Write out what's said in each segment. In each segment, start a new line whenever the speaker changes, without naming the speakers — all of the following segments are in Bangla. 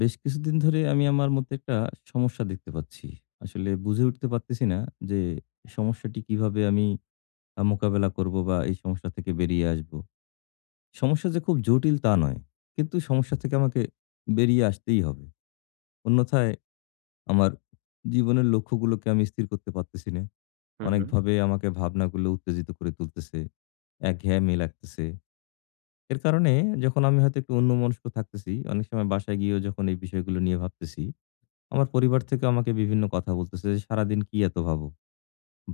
বেশ কিছুদিন ধরে আমি আমার মধ্যে একটা সমস্যা দেখতে পাচ্ছি। আসলে বুঝে উঠতে পারতেছি না যে সমস্যাটি কিভাবে আমি মোকাবেলা করব বা এই সমস্যা থেকে বেরিয়ে আসব। সমস্যা যে খুব জটিল তা নয়। কিন্তু সমস্যা থেকে আমাকে বেরিয়ে আসতেই হবে। অন্যথায় আমার জীবনের লক্ষ্যগুলোকে আমি স্থির করতে পারতেছি না।
হুম, হুম,
অনেকভাবে আমাকে ভাবনাগুলো উত্তেজিত করে তুলতেছে। একঘেয়েমি লাগতেছে। এর কারণে যখন আমি হয়তো একটু অন্যমনস্ক থাকতেছি, অনেক সময় বাসায় গিয়েও যখন এই বিষয়গুলো নিয়ে ভাবতেছি, আমার পরিবার থেকে আমাকে বিভিন্ন কথা বলতেছে যে, "সারাদিন কি এত ভাবো?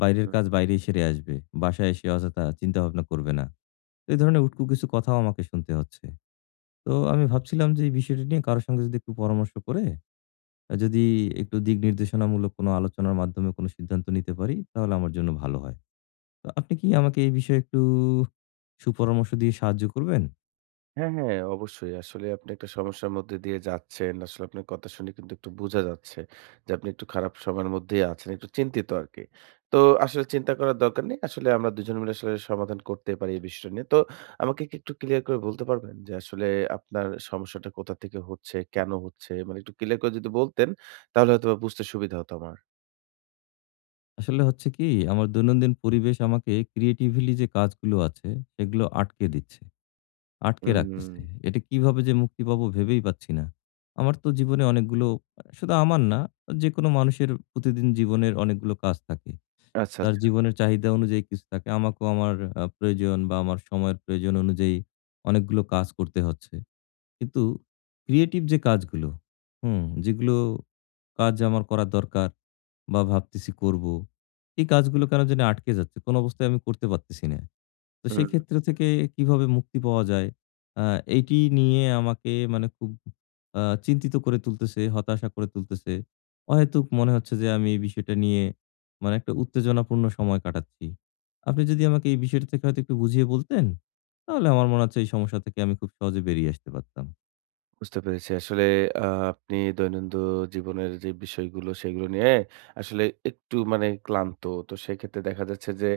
বাইরের
হুম।
কাজ বাইরেই সেরে আসবে। বাসায় এসে অযথা চিন্তা ভাবনা করবে না।" তো এই ধরনের উটকো কিছু কথাও আমাকে শুনতে হচ্ছে। তো আমি ভাবছিলাম যে এই বিষয়টি নিয়ে কারো সঙ্গে যদি একটু পরামর্শ করে, যদি একটু দিক নির্দেশনামূলক কোনো আলোচনার মাধ্যমে কোনো সিদ্ধান্ত নিতে পারি, তাহলে আমার জন্য ভালো হয়। তো আপনি কি আমাকে এই বিষয়ে একটু সুপরামর্শ দিয়ে সাহায্য করবেন?
হ্যাঁ, হ্যাঁ, অবশ্যই। আসলে আপনি একটা সমস্যার মধ্যে দিয়ে যাচ্ছেন। আসলে আপনার কথা শুনে কিন্তু একটু বোঝা যাচ্ছে যে আপনি একটু খারাপ সময়ের মধ্যেই আছেন। একটু চিন্তিত আরকি। তো আসলে চিন্তা করার দরকার নেই। আসলে আমরা দুজন মিলে আসলে সমাধান করতে পারি এই বিষয়টা নিয়ে। তো আমাকে কি একটু ক্লিয়ার করে বলতে পারবেন যে আসলে আপনার সমস্যাটা কোথা থেকে হচ্ছে, কেন হচ্ছে? মানে একটু ক্লিয়ার করে যদি বলতেন তাহলে হয়তোবা বুঝতে সুবিধা হতো আমার।
আসলে হচ্ছে কি, আমার দৈনন্দিন পরিবেশ আমাকে ক্রিয়েটিভলি যে কাজগুলো আছে, সেগুলো আটকে দিচ্ছে। আটকে
হুম,
রাখতেছে। এটা কিভাবে যে মুক্তি পাবো ভেবেই পাচ্ছি না। আমার তো জীবনে অনেকগুলো, শুধু আমার না, যেকোনো মানুষের প্রতিদিন জীবনের অনেকগুলো কাজ থাকে।
আচ্ছা,
তার
আচ্ছা।
জীবনের চাহিদা অনুযায়ী কিছু থাকে। আমাকেও আমার প্রয়োজন বা আমার সময়ের প্রয়োজন অনুযায়ী অনেকগুলো কাজ করতে হচ্ছে। কিন্তু ক্রিয়েটিভ যে কাজগুলো, যেগুলো কাজ আমার করা দরকার বা ভাবতেছি করব, এই কাজগুলো কেন জানি আটকে যাচ্ছে। কোন অবস্থায় আমি করতে পারতেছি না। তো
হুম।
সেক্ষেত্র থেকে কিভাবে মুক্তি পাওয়া যায়? আ এইটি নিয়ে আমাকে মানে খুব চিন্তিত করে তুলতেছে, হতাশা করে তুলতেছে। অহেতুক মনে হচ্ছে যে আমি এই বিষয়টা নিয়ে মানে একটা উত্তেজনাপূর্ণ সময় কাটাচ্ছি। আপনি যদি আমাকে এই বিষয়টা থেকে হয়তো একটু বুঝিয়ে বলতেন, তাহলে আমার মনে হচ্ছে এই সমস্যা থেকে আমি খুব সহজে বেরিয়ে আসতে পারতাম।
বুঝতে পেরেছি। আসলে আ আপনি দৈনন্দিন জীবনের যে বিষয়গুলো সেগুলো নিয়ে আসলে একটু মানে ক্লান্ত। তো সেক্ষেত্রে দেখা যাচ্ছে যে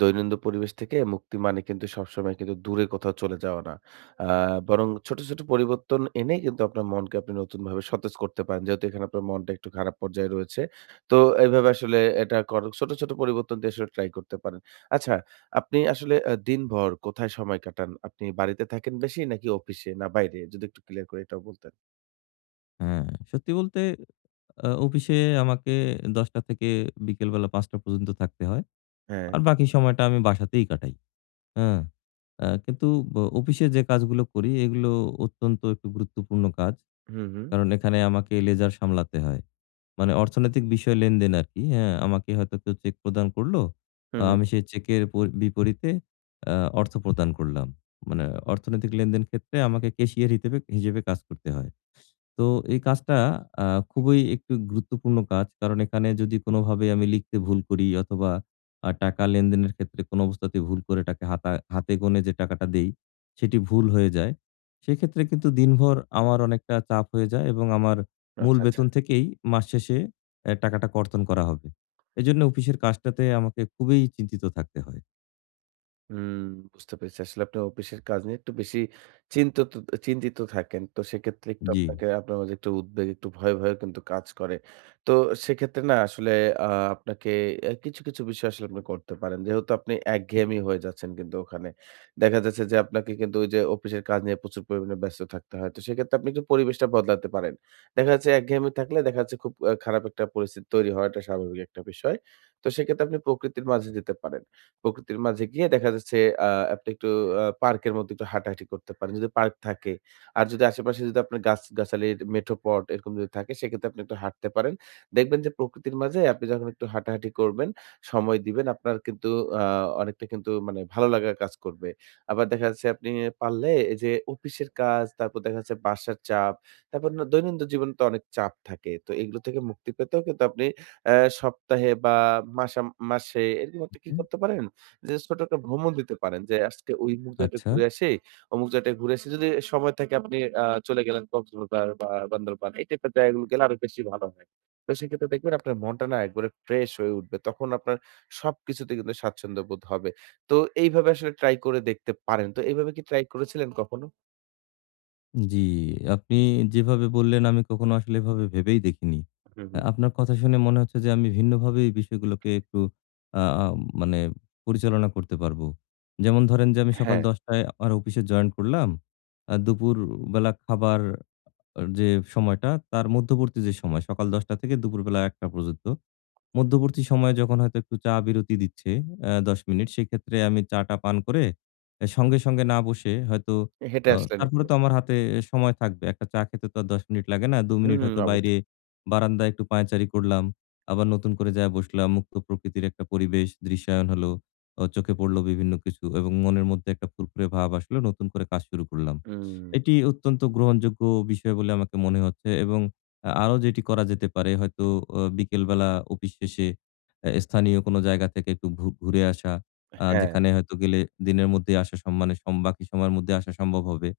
দৈনন্দিন পরিবেশ থেকে মুক্তি মানে কিন্তু সবসময় কিন্তু দূরে কোথাও চলে যাওয়া না। আ বরং ছোট, ছোট পরিবর্তন এনে কিন্তু আপনার মনকে আপনি নতুনভাবে সতেজ করতে পারেন। যেহেতু এখানে আপনার মনটা একটু খারাপ পর্যায়ে রয়েছে। তো এভাবে আসলে এটা কর ছোট, ছোট পরিবর্তন দিয়ে আসলে ট্রাই করতে পারেন। আচ্ছা, আপনি আসলে দিনভর কোথায় সময় কাটান? আপনি বাড়িতে থাকেন বেশি নাকি অফিসে? না বাইরে? যদি একটু ক্লিয়ার করে এটাও বলতেন।
হ্যাঁ, সত্যি বলতে অফিসে আমাকে ১০ঃ০০ থেকে বিকেল বেলা ৫ঃ০০ পর্যন্ত থাকতে হয়।
হ্যাঁ।
আর বাকি সময়টা আমি বাসাতেই কাটাই। হ্যাঁ। কিন্তু অফিসে যে কাজগুলো করি এগুলো অত্যন্ত একটু গুরুত্বপূর্ণ কাজ।
হুম, হুম।
কারণ এখানে আমাকে লেজার সামলাতে হয়। মানে অর্থনৈতিক বিষয় লেনদেন আরকি। হ্যাঁ, আমাকে হয়তো কেউ চেক প্রদান করলো।
হুম, হুম।
আমি সেই চেকের পর বিপরীতে আ অর্থ প্রদান করলাম। মানে অর্থনৈতিক লেনদেন ক্ষেত্রে আমাকে ক্যাশিয়ার হিসেবে কাজ করতে হয়। তো এই কাজটা আ খুবই একটু গুরুত্বপূর্ণ কাজ। কারণ এখানে যদি কোনোভাবে আমি লিখতে ভুল করি অথবা টাকা লেনদেনের ক্ষেত্রে কোনো অবস্থাতেই ভুল করে টাকা হাতে গোনে যে টাকাটা দেই, সেটি ভুল হয়ে যায়। সেক্ষেত্রে কিন্তু দিনভর আমার অনেকটা চাপ হয়ে যায় এবং আমার মূল
আচ্ছা, আচ্ছা।
বেতন থেকেই মাস শেষে এ টাকাটা কর্তন করা হবে। এজন্য অফিসের কাজটাতে আমাকে খুবই চিন্তিত থাকতে হয়।
হুম, বুঝতে পেরেছি। আসলে আপনি অফিসের কাজ নিয়ে একটু বেশি চিন্তিত চিন্তিত থাকেন। তো সেক্ষেত্রে একটু
জি।
আপনাকে আপনার মাঝে একটু উদ্বেগ, একটু ভয় কিন্তু কাজ করে। তো সেক্ষেত্রে না আসলে আ আপনাকে কিছু, কিছু বিষয় আসলে আপনি করতে পারেন। যেহেতু আপনি একঘেয়েমি হয়ে যাচ্ছেন কিন্তু ওখানে। দেখা যাচ্ছে যে আপনাকে কিন্তু ওই যে অফিসের কাজ নিয়ে প্রচুর পরিমাণে ব্যস্ত থাকতে হয়। তো সেক্ষেত্রে আপনি একটু পরিবেশটা বদলাতে পারেন। দেখা যাচ্ছে একঘেয়েমি থাকলে দেখা যাচ্ছে খুব খারাপ একটা পরিস্থিতি তৈরি হওয়াটা স্বাভাবিক একটা বিষয়। তো সেক্ষেত্রে আপনি প্রকৃতির মাঝে যেতে পারেন। প্রকৃতির মাঝে গিয়ে দেখা যাচ্ছে আ আপনি একটু পার্কের মধ্যে একটু হাঁটাহাঁটি করতে পারেন। যদি পার্ক থাকে। আর যদি আশেপাশে যদি আপনার গাছ-গাছালির মেঠোপথ এরকম যদি থাকে সেক্ষেত্রে আপনি একটু হাঁটতে পারেন। দেখবেন যে প্রকৃতির মাঝে আপনি যখন একটু হাঁটাহাঁটি করবেন, সময় দিবেন আপনার কিন্তু আ অনেকটা কিন্তু মানে ভালো লাগা কাজ করবে। আবার দেখা যাচ্ছে আপনি পারলে এই যে অফিসের কাজ, তারপর দেখা যাচ্ছে বাসার চাপ, তারপর না দৈনন্দিন জীবনে তো অনেক চাপ থাকে। তো এগুলো থেকে মুক্তি পেতেও কিন্তু আপনি সপ্তাহে বা মাসা মাসে এরকম একটা কি
হুম,
করতে পারেন, যে ছোট একটা ভ্রমণ দিতে পারেন, যে আজকে ওই অমুক জায়গাটা
আচ্ছা।
ঘুরে আসি, অমুক জায়গাটায় ঘুরে আসি। যদি সময় থাকে আপনি চলে গেলেন কক্সবাজার বা বান্দরবান, এই টাইপের জায়গাগুলো গেলে আরো বেশি ভালো হয়। তো সেক্ষেত্রে দেখবেন আপনার মনটা না একবারে ফ্রেশ হয়ে উঠবে। তখন আপনার সবকিছুতে কিন্তু স্বাচ্ছন্দ্য বোধ হবে। তো এইভাবে আসলে ট্রাই করে দেখতে পারেন। তো এইভাবে কি ট্রাই করেছিলেন কখনো?
জি, আপনি যেভাবে বললেন আমি কখনো আসলে এভাবে ভেবেই দেখিনি।
হুম, হুম।
আপনার কথা শুনে মনে হচ্ছে যে আমি ভিন্নভাবে এই বিষয়গুলোকে একটু আ আ মানে পরিচালনা করতে পারবো। যেমন ধরেন যে আমি সকাল
হ্যাঁ,
১০ টায় আমার অফিসে জয়েন করলাম। দুপুরবেলা খাবার, যে সময়টা তার মধ্যবর্তী, যে সময় সকাল ১০ টা থেকে দুপুরবেলা ১ টা পর্যন্ত মধ্যবর্তী সময়ে যখন হয়তো একটু চা বিরতি দিচ্ছে ১০ মিনিট, সেক্ষেত্রে আমি চাটা পান করে, সঙ্গে, সঙ্গে না বসে হয়তো,
হেঁটে আসলেন
তারপরে
একটু।
তো আমার হাতে সময় থাকবে। একটা চা খেতে তো আর ১০ মিনিট লাগে না। ২
হুম,
মিনিট
হুম,
হয়তো বাইরে
অবশ্যই।
বারান্দায় একটু পায়চারি করলাম। আবার নতুন করে যায়া বসলাম। মুক্ত প্রকৃতির একটা পরিবেশ দৃশ্যায়ন হলো। চোখে পড়লো বিভিন্ন কিছু এবং মনের মধ্যে একটা ফুরফুরে ভাব আসলো। নতুন করে কাজ শুরু করলাম।
হুম,
এটি অত্যন্ত গ্রহণযোগ্য বিষয় বলে আমাকে মনে হচ্ছে এবং আরো যেটি করা যেতে পারে হয়তো, বিকেলবেলা অফিস শেষে স্থানীয় কোনো জায়গা থেকে একটু ঘুরে আসা।
হ্যাঁ।
যেখানে হয়তো গেলে দিনের মধ্যেই আসা সম মানে সম বাকি সময়ের মধ্যে আসা সম্ভব হবে।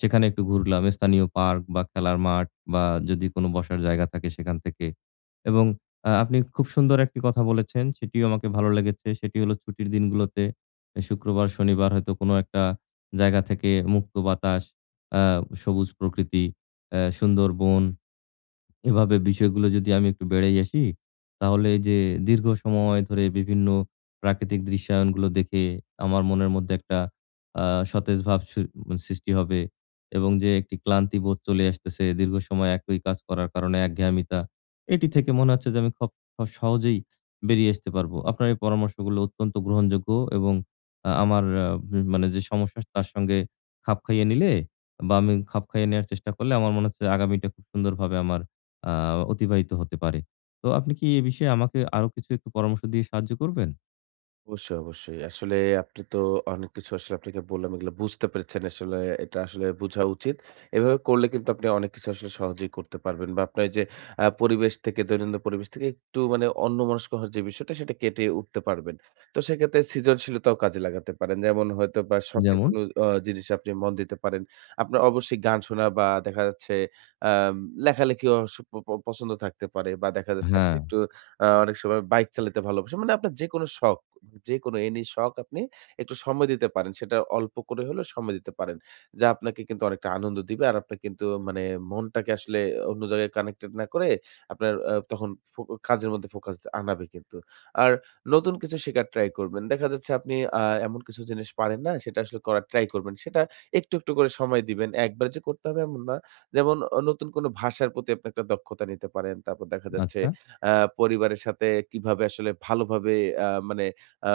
সেখানে একটু ঘুরলাম, স্থানীয় পার্ক বা খেলার মাঠ, বা যদি কোনো বসার জায়গা থাকে সেখান থেকে। এবং আপনি খুব সুন্দর একটি কথা বলেছেন, সেটিও আমাকে ভালো লেগেছে। সেটি হলো ছুটির দিনগুলোতে, শুক্রবার, শনিবার হয়তো কোনো একটা জায়গা থেকে মুক্ত বাতাস, আ সবুজ প্রকৃতি, সুন্দর বন, এভাবে বিষয়গুলো যদি আমি একটু বেড়েই আসি, তাহলে এই যে দীর্ঘ সময় ধরে বিভিন্ন প্রাকৃতিক দৃশ্যায়নগুলো দেখে আমার মনের মধ্যে একটা আ সতেজ ভাব সৃ মানে সৃষ্টি হবে এবং যে একটি ক্লান্তি বোধ চলে আসতেছে দীর্ঘ সময় একই কাজ করার কারণে একঘেয়ামিতা। এটি থেকে মনে হচ্ছে যে আমি খুব সহজেই বেরিয়ে আসতে পারবো। আপনার এই পরামর্শগুলো অত্যন্ত গ্রহণযোগ্য এবং আমার মানে যে সমস্যা তার সঙ্গে খাপ খাইয়ে নিলে বা আমি খাপ খাইয়ে নেয়ার চেষ্টা করলে আমার মনে হচ্ছে আগামীটা খুব সুন্দরভাবে আমার আ অতিবাহিত হতে পারে। তো আপনি কি এ বিষয়ে আমাকে আরো কিছু একটু পরামর্শ দিয়ে সাহায্য করবেন?
অবশ্যই, অবশ্যই। আসলে আপনি তো অনেক কিছু আসলে আপনাকে বললাম, এগুলো বুঝতে পেরেছেন। আসলে এটা আসলে বুঝা উচিত। এভাবে করলে কিন্তু আপনি অনেক কিছু আসলে সহজেই করতে পারবেন, বা আপনার যে পরিবেশ থেকে, দৈনন্দিন পরিবেশ থেকে একটু মানে অন্যমনস্ক হওয়ার যে বিষয়টা, সেটা কেটে উঠতে পারবেন। তো সেক্ষেত্রে সৃজনশীলতাও কাজে লাগাতে পারেন। যেমন হয়তোবা শখের
যেমন।
কোনো জিনিসে আপনি মন দিতে পারেন। আপনার অবশ্যই গান শোনা, বা দেখা যাচ্ছে আম লেখালেখিও স প প পছন্দ থাকতে পারে, বা দেখা যাচ্ছে আপনি
হ্যাঁ,
একটু অনেক সময় বাইক চালাতে ভালোবাসেন। মানে আপনার যেকোনো শখ, যেকোনো এনি শখ আপনি একটু সময় দিতে পারেন। সেটা অল্প করে হলেও সময় দিতে পারেন। যা আপনাকে কিন্তু অনেকটা আনন্দ দিবে। আর আপনার কিন্তু মানে মনটাকে আসলে অন্য জায়গায় কানেক্টেড না করে আপনার তখন ফো কাজের মধ্যে ফোকাস আনাবে কিন্তু। আর নতুন কিছু শেখার ট্রাই করবেন। দেখা যাচ্ছে আপনি এমন কিছু জিনিস পারেন না, সেটা আসলে করার ট্রাই করবেন। সেটা একটু, একটু করে সময় দিবেন। একবারে যে করতে হবে এমন না। যেমন নতুন কোনো ভাষার প্রতি আপনি একটা দক্ষতা নিতে পারেন। তারপর দেখা যাচ্ছে
আচ্ছা।
আ পরিবারের সাথে কিভাবে আসলে ভালোভাবে মানে আ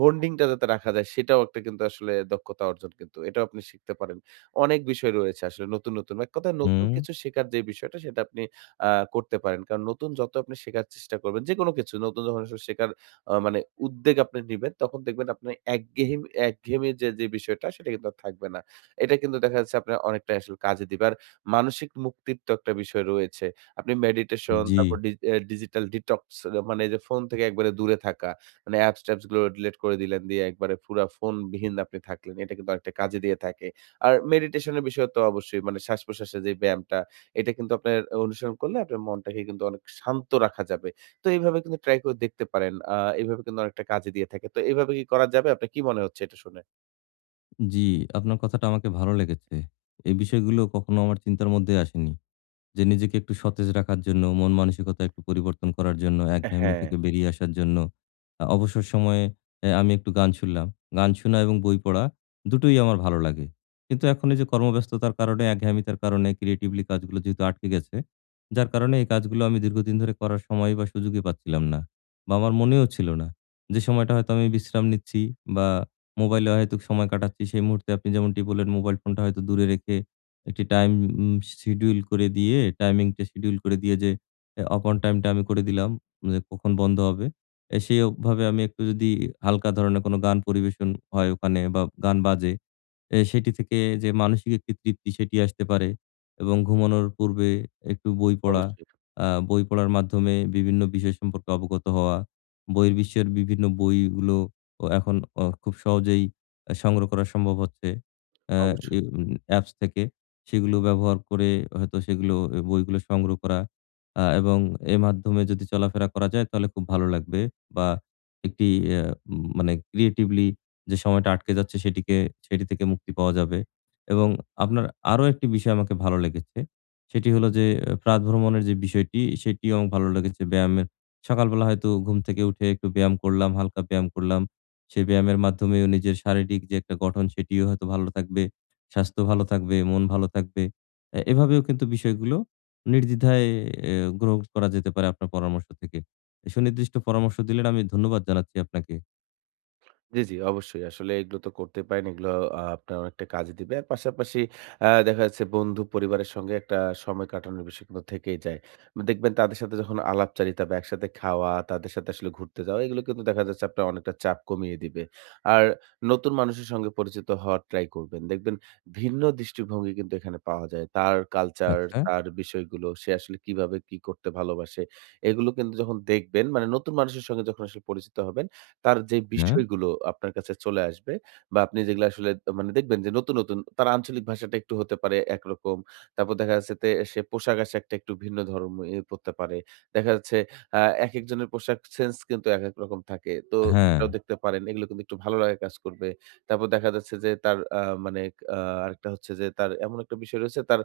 বন্ডিং টা যাতে রাখা যায়, সেটাও একটা কিন্তু আসলে দক্ষতা অর্জন কিন্তু। এটাও আপনি শিখতে পারেন। অনেক বিষয় রয়েছে আসলে নতুন, নতুন, এক কথায় নতুন
হুম,
কিছু শেখার যে বিষয়টা, সেটা আপনি আ করতে পারেন। কারণ নতুন যত আপনি শেখার চেষ্টা করবেন, যেকোনো কিছু নতুন যখন আসলে শেখার মানে উদ্বেগ আপনি নিবেন, তখন দেখবেন আপনার একঘেয়েমি যে বিষয়টা, সেটা কিন্তু আর থাকবে না। এটা কিন্তু দেখা যাচ্ছে আপনার অনেকটাই আসলে কাজে দিবে। আর মানসিক মুক্তির তো একটা বিষয় রয়েছে। আপনি মেডিটেশন,
জি,
তারপর ডি এ ডিজিটাল ডিটক্স, মানে এই যে ফোন থেকে একবারে দূরে থাকা। মানে অ্যাপস-ট্যাপস গুলো ডিলিট করে দিলেন, দিয়ে একবারে পুরা ফোনবিহীন আপনি থাকলেন। এটা কিন্তু অনেকটা কাজে দিয়ে থাকে। আর মেডিটেশন এর বিষয় তো অবশ্যই, মানে শ্বাস-প্রশ্বাসের যে ব্যায়ামটা, এটা কিন্তু আপনার অনুসরণ করলে আপনার মনটাকে কিন্তু অনেক শান্ত রাখা যাবে। তো এইভাবে কিন্তু ট্রাই করে দেখতে পারেন। এইভাবে কিন্তু অনেকটা কাজে দিয়ে থাকে। তো এভাবে কি করা যাবে? আপনার কি মনে হচ্ছে এটা শুনে?
জি। আপনার কথাটা আমাকে ভালো লেগেছে। এই বিষয়গুলো কখনো আমার চিন্তার মধ্যে আসেনি। যে নিজেকে একটু সতেজ রাখার জন্য, মন মানসিকতা একটু পরিবর্তন করার জন্য, একঘেয়েমি
হ্যাঁ,
থেকে বেরিয়ে আসার জন্য অবসর সময়ে আমি একটু গান শুনলাম। গান শোনা এবং বই পড়া দুটোই আমার ভালো লাগে। কিন্তু এখন এই যে কর্মব্যস্ততার কারণে, একঘেয়েমিতার কারণে ক্রিয়েটিভলি কাজগুলো যেহেতু আটকে গেছে, যার কারণে এই কাজগুলো আমি দীর্ঘদিন ধরে করার সময় বা সুযোগই পাচ্ছিলাম না বা আমার মনেও ছিল না। যে সময়টা হয়তো আমি বিশ্রাম নিচ্ছি বা মোবাইলে অহেতুক সময় কাটাচ্ছি, সেই মুহূর্তে আপনি যেমনটি বললেন মোবাইল ফোনটা হয়তো দূরে রেখে একটি টাইম, উম শিডিউল করে দিয়ে টাইমিংটা শিডিউল করে দিয়ে, যে অপন টাইমটা আমি করে দিলাম যে কখন বন্ধ হবে। সেইভাবে আমি একটু যদি হালকা ধরনের কোনো গান পরিবেশন হয় ওখানে বা গান বাজে, সেটি থেকে যে মানসিক একটি তৃপ্তি সেটি আসতে পারে এবং ঘুমানোর পূর্বে একটু বই পড়া,
অবশ্যই,
বই পড়ার মাধ্যমে বিভিন্ন বিষয় সম্পর্কে অবগত হওয়া, বহির বিশ্বের বিভিন্ন বইগুলো ও এখন খুব সহজেই সংগ্রহ করা সম্ভব হচ্ছে। আ এ
অবশ্যই।
উম অ্যাপস থেকে সেগুলো ব্যবহার করে হয়তো সেগুলো, বইগুলো সংগ্রহ করা, এবং এর মাধ্যমে যদি চলাফেরা করা যায় তাহলে খুব ভালো লাগবে, বা একটি আ উম মানে ক্রিয়েটিভলি যে সময়টা আটকে যাচ্ছে সেটিকে, সেটি থেকে মুক্তি পাওয়া যাবে। এবং আপনার আরো একটি বিষয় আমাকে ভালো লেগেছে। সেটি হলো যে প্রাত ভ্রমণের যে বিষয়টি, সেটিও আমার ভালো লেগেছে, ব্যায়ামের। সকালবেলা হয়তো ঘুম থেকে উঠে একটু ব্যায়াম করলাম, হালকা ব্যায়াম করলাম। সেই ব্যায়ামের মাধ্যমেও নিজের শারীরিক যে একটা গঠন সেটিও হয়তো ভালো থাকবে, স্বাস্থ্য ভালো থাকবে, মন ভালো থাকবে। এভাবেও কিন্তু বিষয়গুলো নির্দ্বিধায় এ গ্রহণ করা যেতে পারে আপনার পরামর্শ থেকে। সুনির্দিষ্ট পরামর্শ দিলেন, আমি ধন্যবাদ জানাচ্ছি আপনাকে।
জি, জি, অবশ্যই। আসলে এগুলো তো করতে পারেন। এগুলো আপনার অনেকটা কাজে দিবে। আর পাশাপাশি দেখা যাচ্ছে বন্ধু পরিবারের সঙ্গে একটা সময় কাটানোর বিষয় কিন্তু থেকেই যায়। দেখবেন তাদের সাথে যখন আলাপচারিতা বা একসাথে খাওয়া, তাদের সাথে আসলে ঘুরতে যাওয়া, এগুলো কিন্তু দেখা যাচ্ছে আপনার অনেকটা চাপ কমিয়ে দিবে। আর নতুন মানুষের সঙ্গে পরিচিত হওয়ার ট্রাই করবেন। দেখবেন ভিন্ন দৃষ্টিভঙ্গি কিন্তু এখানে পাওয়া যায়। তার কালচার,
আচ্ছা,
তার বিষয়গুলো, সে আসলে কিভাবে কি করতে ভালোবাসে, এগুলো কিন্তু যখন দেখবেন, মানে নতুন মানুষের সঙ্গে যখন আসলে পরিচিত হবেন, তার যে
হ্যাঁ।
বিষয়গুলো আপনার কাছে চলে আসবে, বা আপনি যেগুলো আসলে মানে দেখবেন যে, নতুন, নতুন তার আঞ্চলিক ভাষাটা একটু হতে পারে একরকম। তারপর দেখা যাচ্ছে সে পোশাক-আশাকটা একটু ভিন্ন ধরনের ইয়ে পড়তে পারে। দেখা যাচ্ছে আ একেকজনের পোশাক সেন্স কিন্তু একেক রকম থাকে। তো
হ্যাঁ,
সেটাও দেখতে পারেন। এগুলো কিন্তু একটু ভালো লাগা কাজ করবে। তারপর দেখা যাচ্ছে যে তার মানে আ আরেকটা হচ্ছে যে, তার এমন একটা বিষয় রয়েছে, তার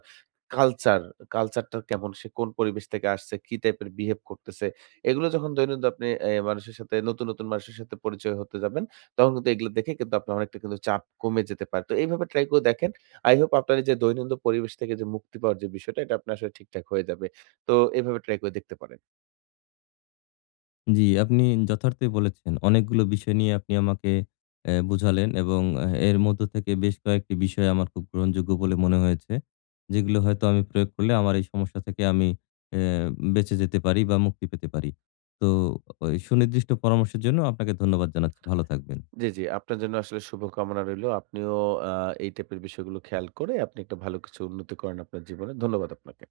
কালচার, কালচারটা কেমন? সে কোন পরিবেশ থেকে আসছে? কি টাইপের বিহেভ করতেছে? এগুলো যখন দৈনন্দিন আপনি মানুষের সাথে, নতুন, নতুন মানুষের সাথে পরিচয় হতে যাবেন, তখন কিন্তু এগুলো দেখে কিন্তু আপনার অনেকটা কিন্তু চাপ কমে যেতে পারে। তো এইভাবে ট্রাই করে দেখেন। I hope আপনার এই যে দৈনন্দিন পরিবেশ থেকে যে মুক্তি পাওয়ার যে বিষয়টা, এটা আপনার আসলে ঠিকঠাক হয়ে যাবে। তো এভাবে ট্রাই করে দেখতে পারেন।
জি, আপনি যথার্থই বলেছেন। অনেকগুলো বিষয় নিয়ে আপনি আমাকে বুঝালেন এবং এর মধ্য থেকে বেশ কয়েকটি বিষয় আমার খুব গ্রহণযোগ্য বলে মনে হয়েছে। যেগুলো হয়তো আমি প্রয়োগ করলে আমার এই সমস্যা থেকে আমি অ্যা বেঁচে যেতে পারি বা মুক্তি পেতে পারি। তো ওই সুনির্দিষ্ট পরামর্শের জন্য আপনাকে ধন্যবাদ জানাচ্ছি। ভালো থাকবেন।
জি, জি। আপনার জন্য আসলে শুভকামনা রইলো। আপনিও আ এই টাইপের বিষয়গুলো খেয়াল করে আপনি একটা ভালো কিছু উন্নতি করেন আপনার জীবনে। ধন্যবাদ আপনাকে।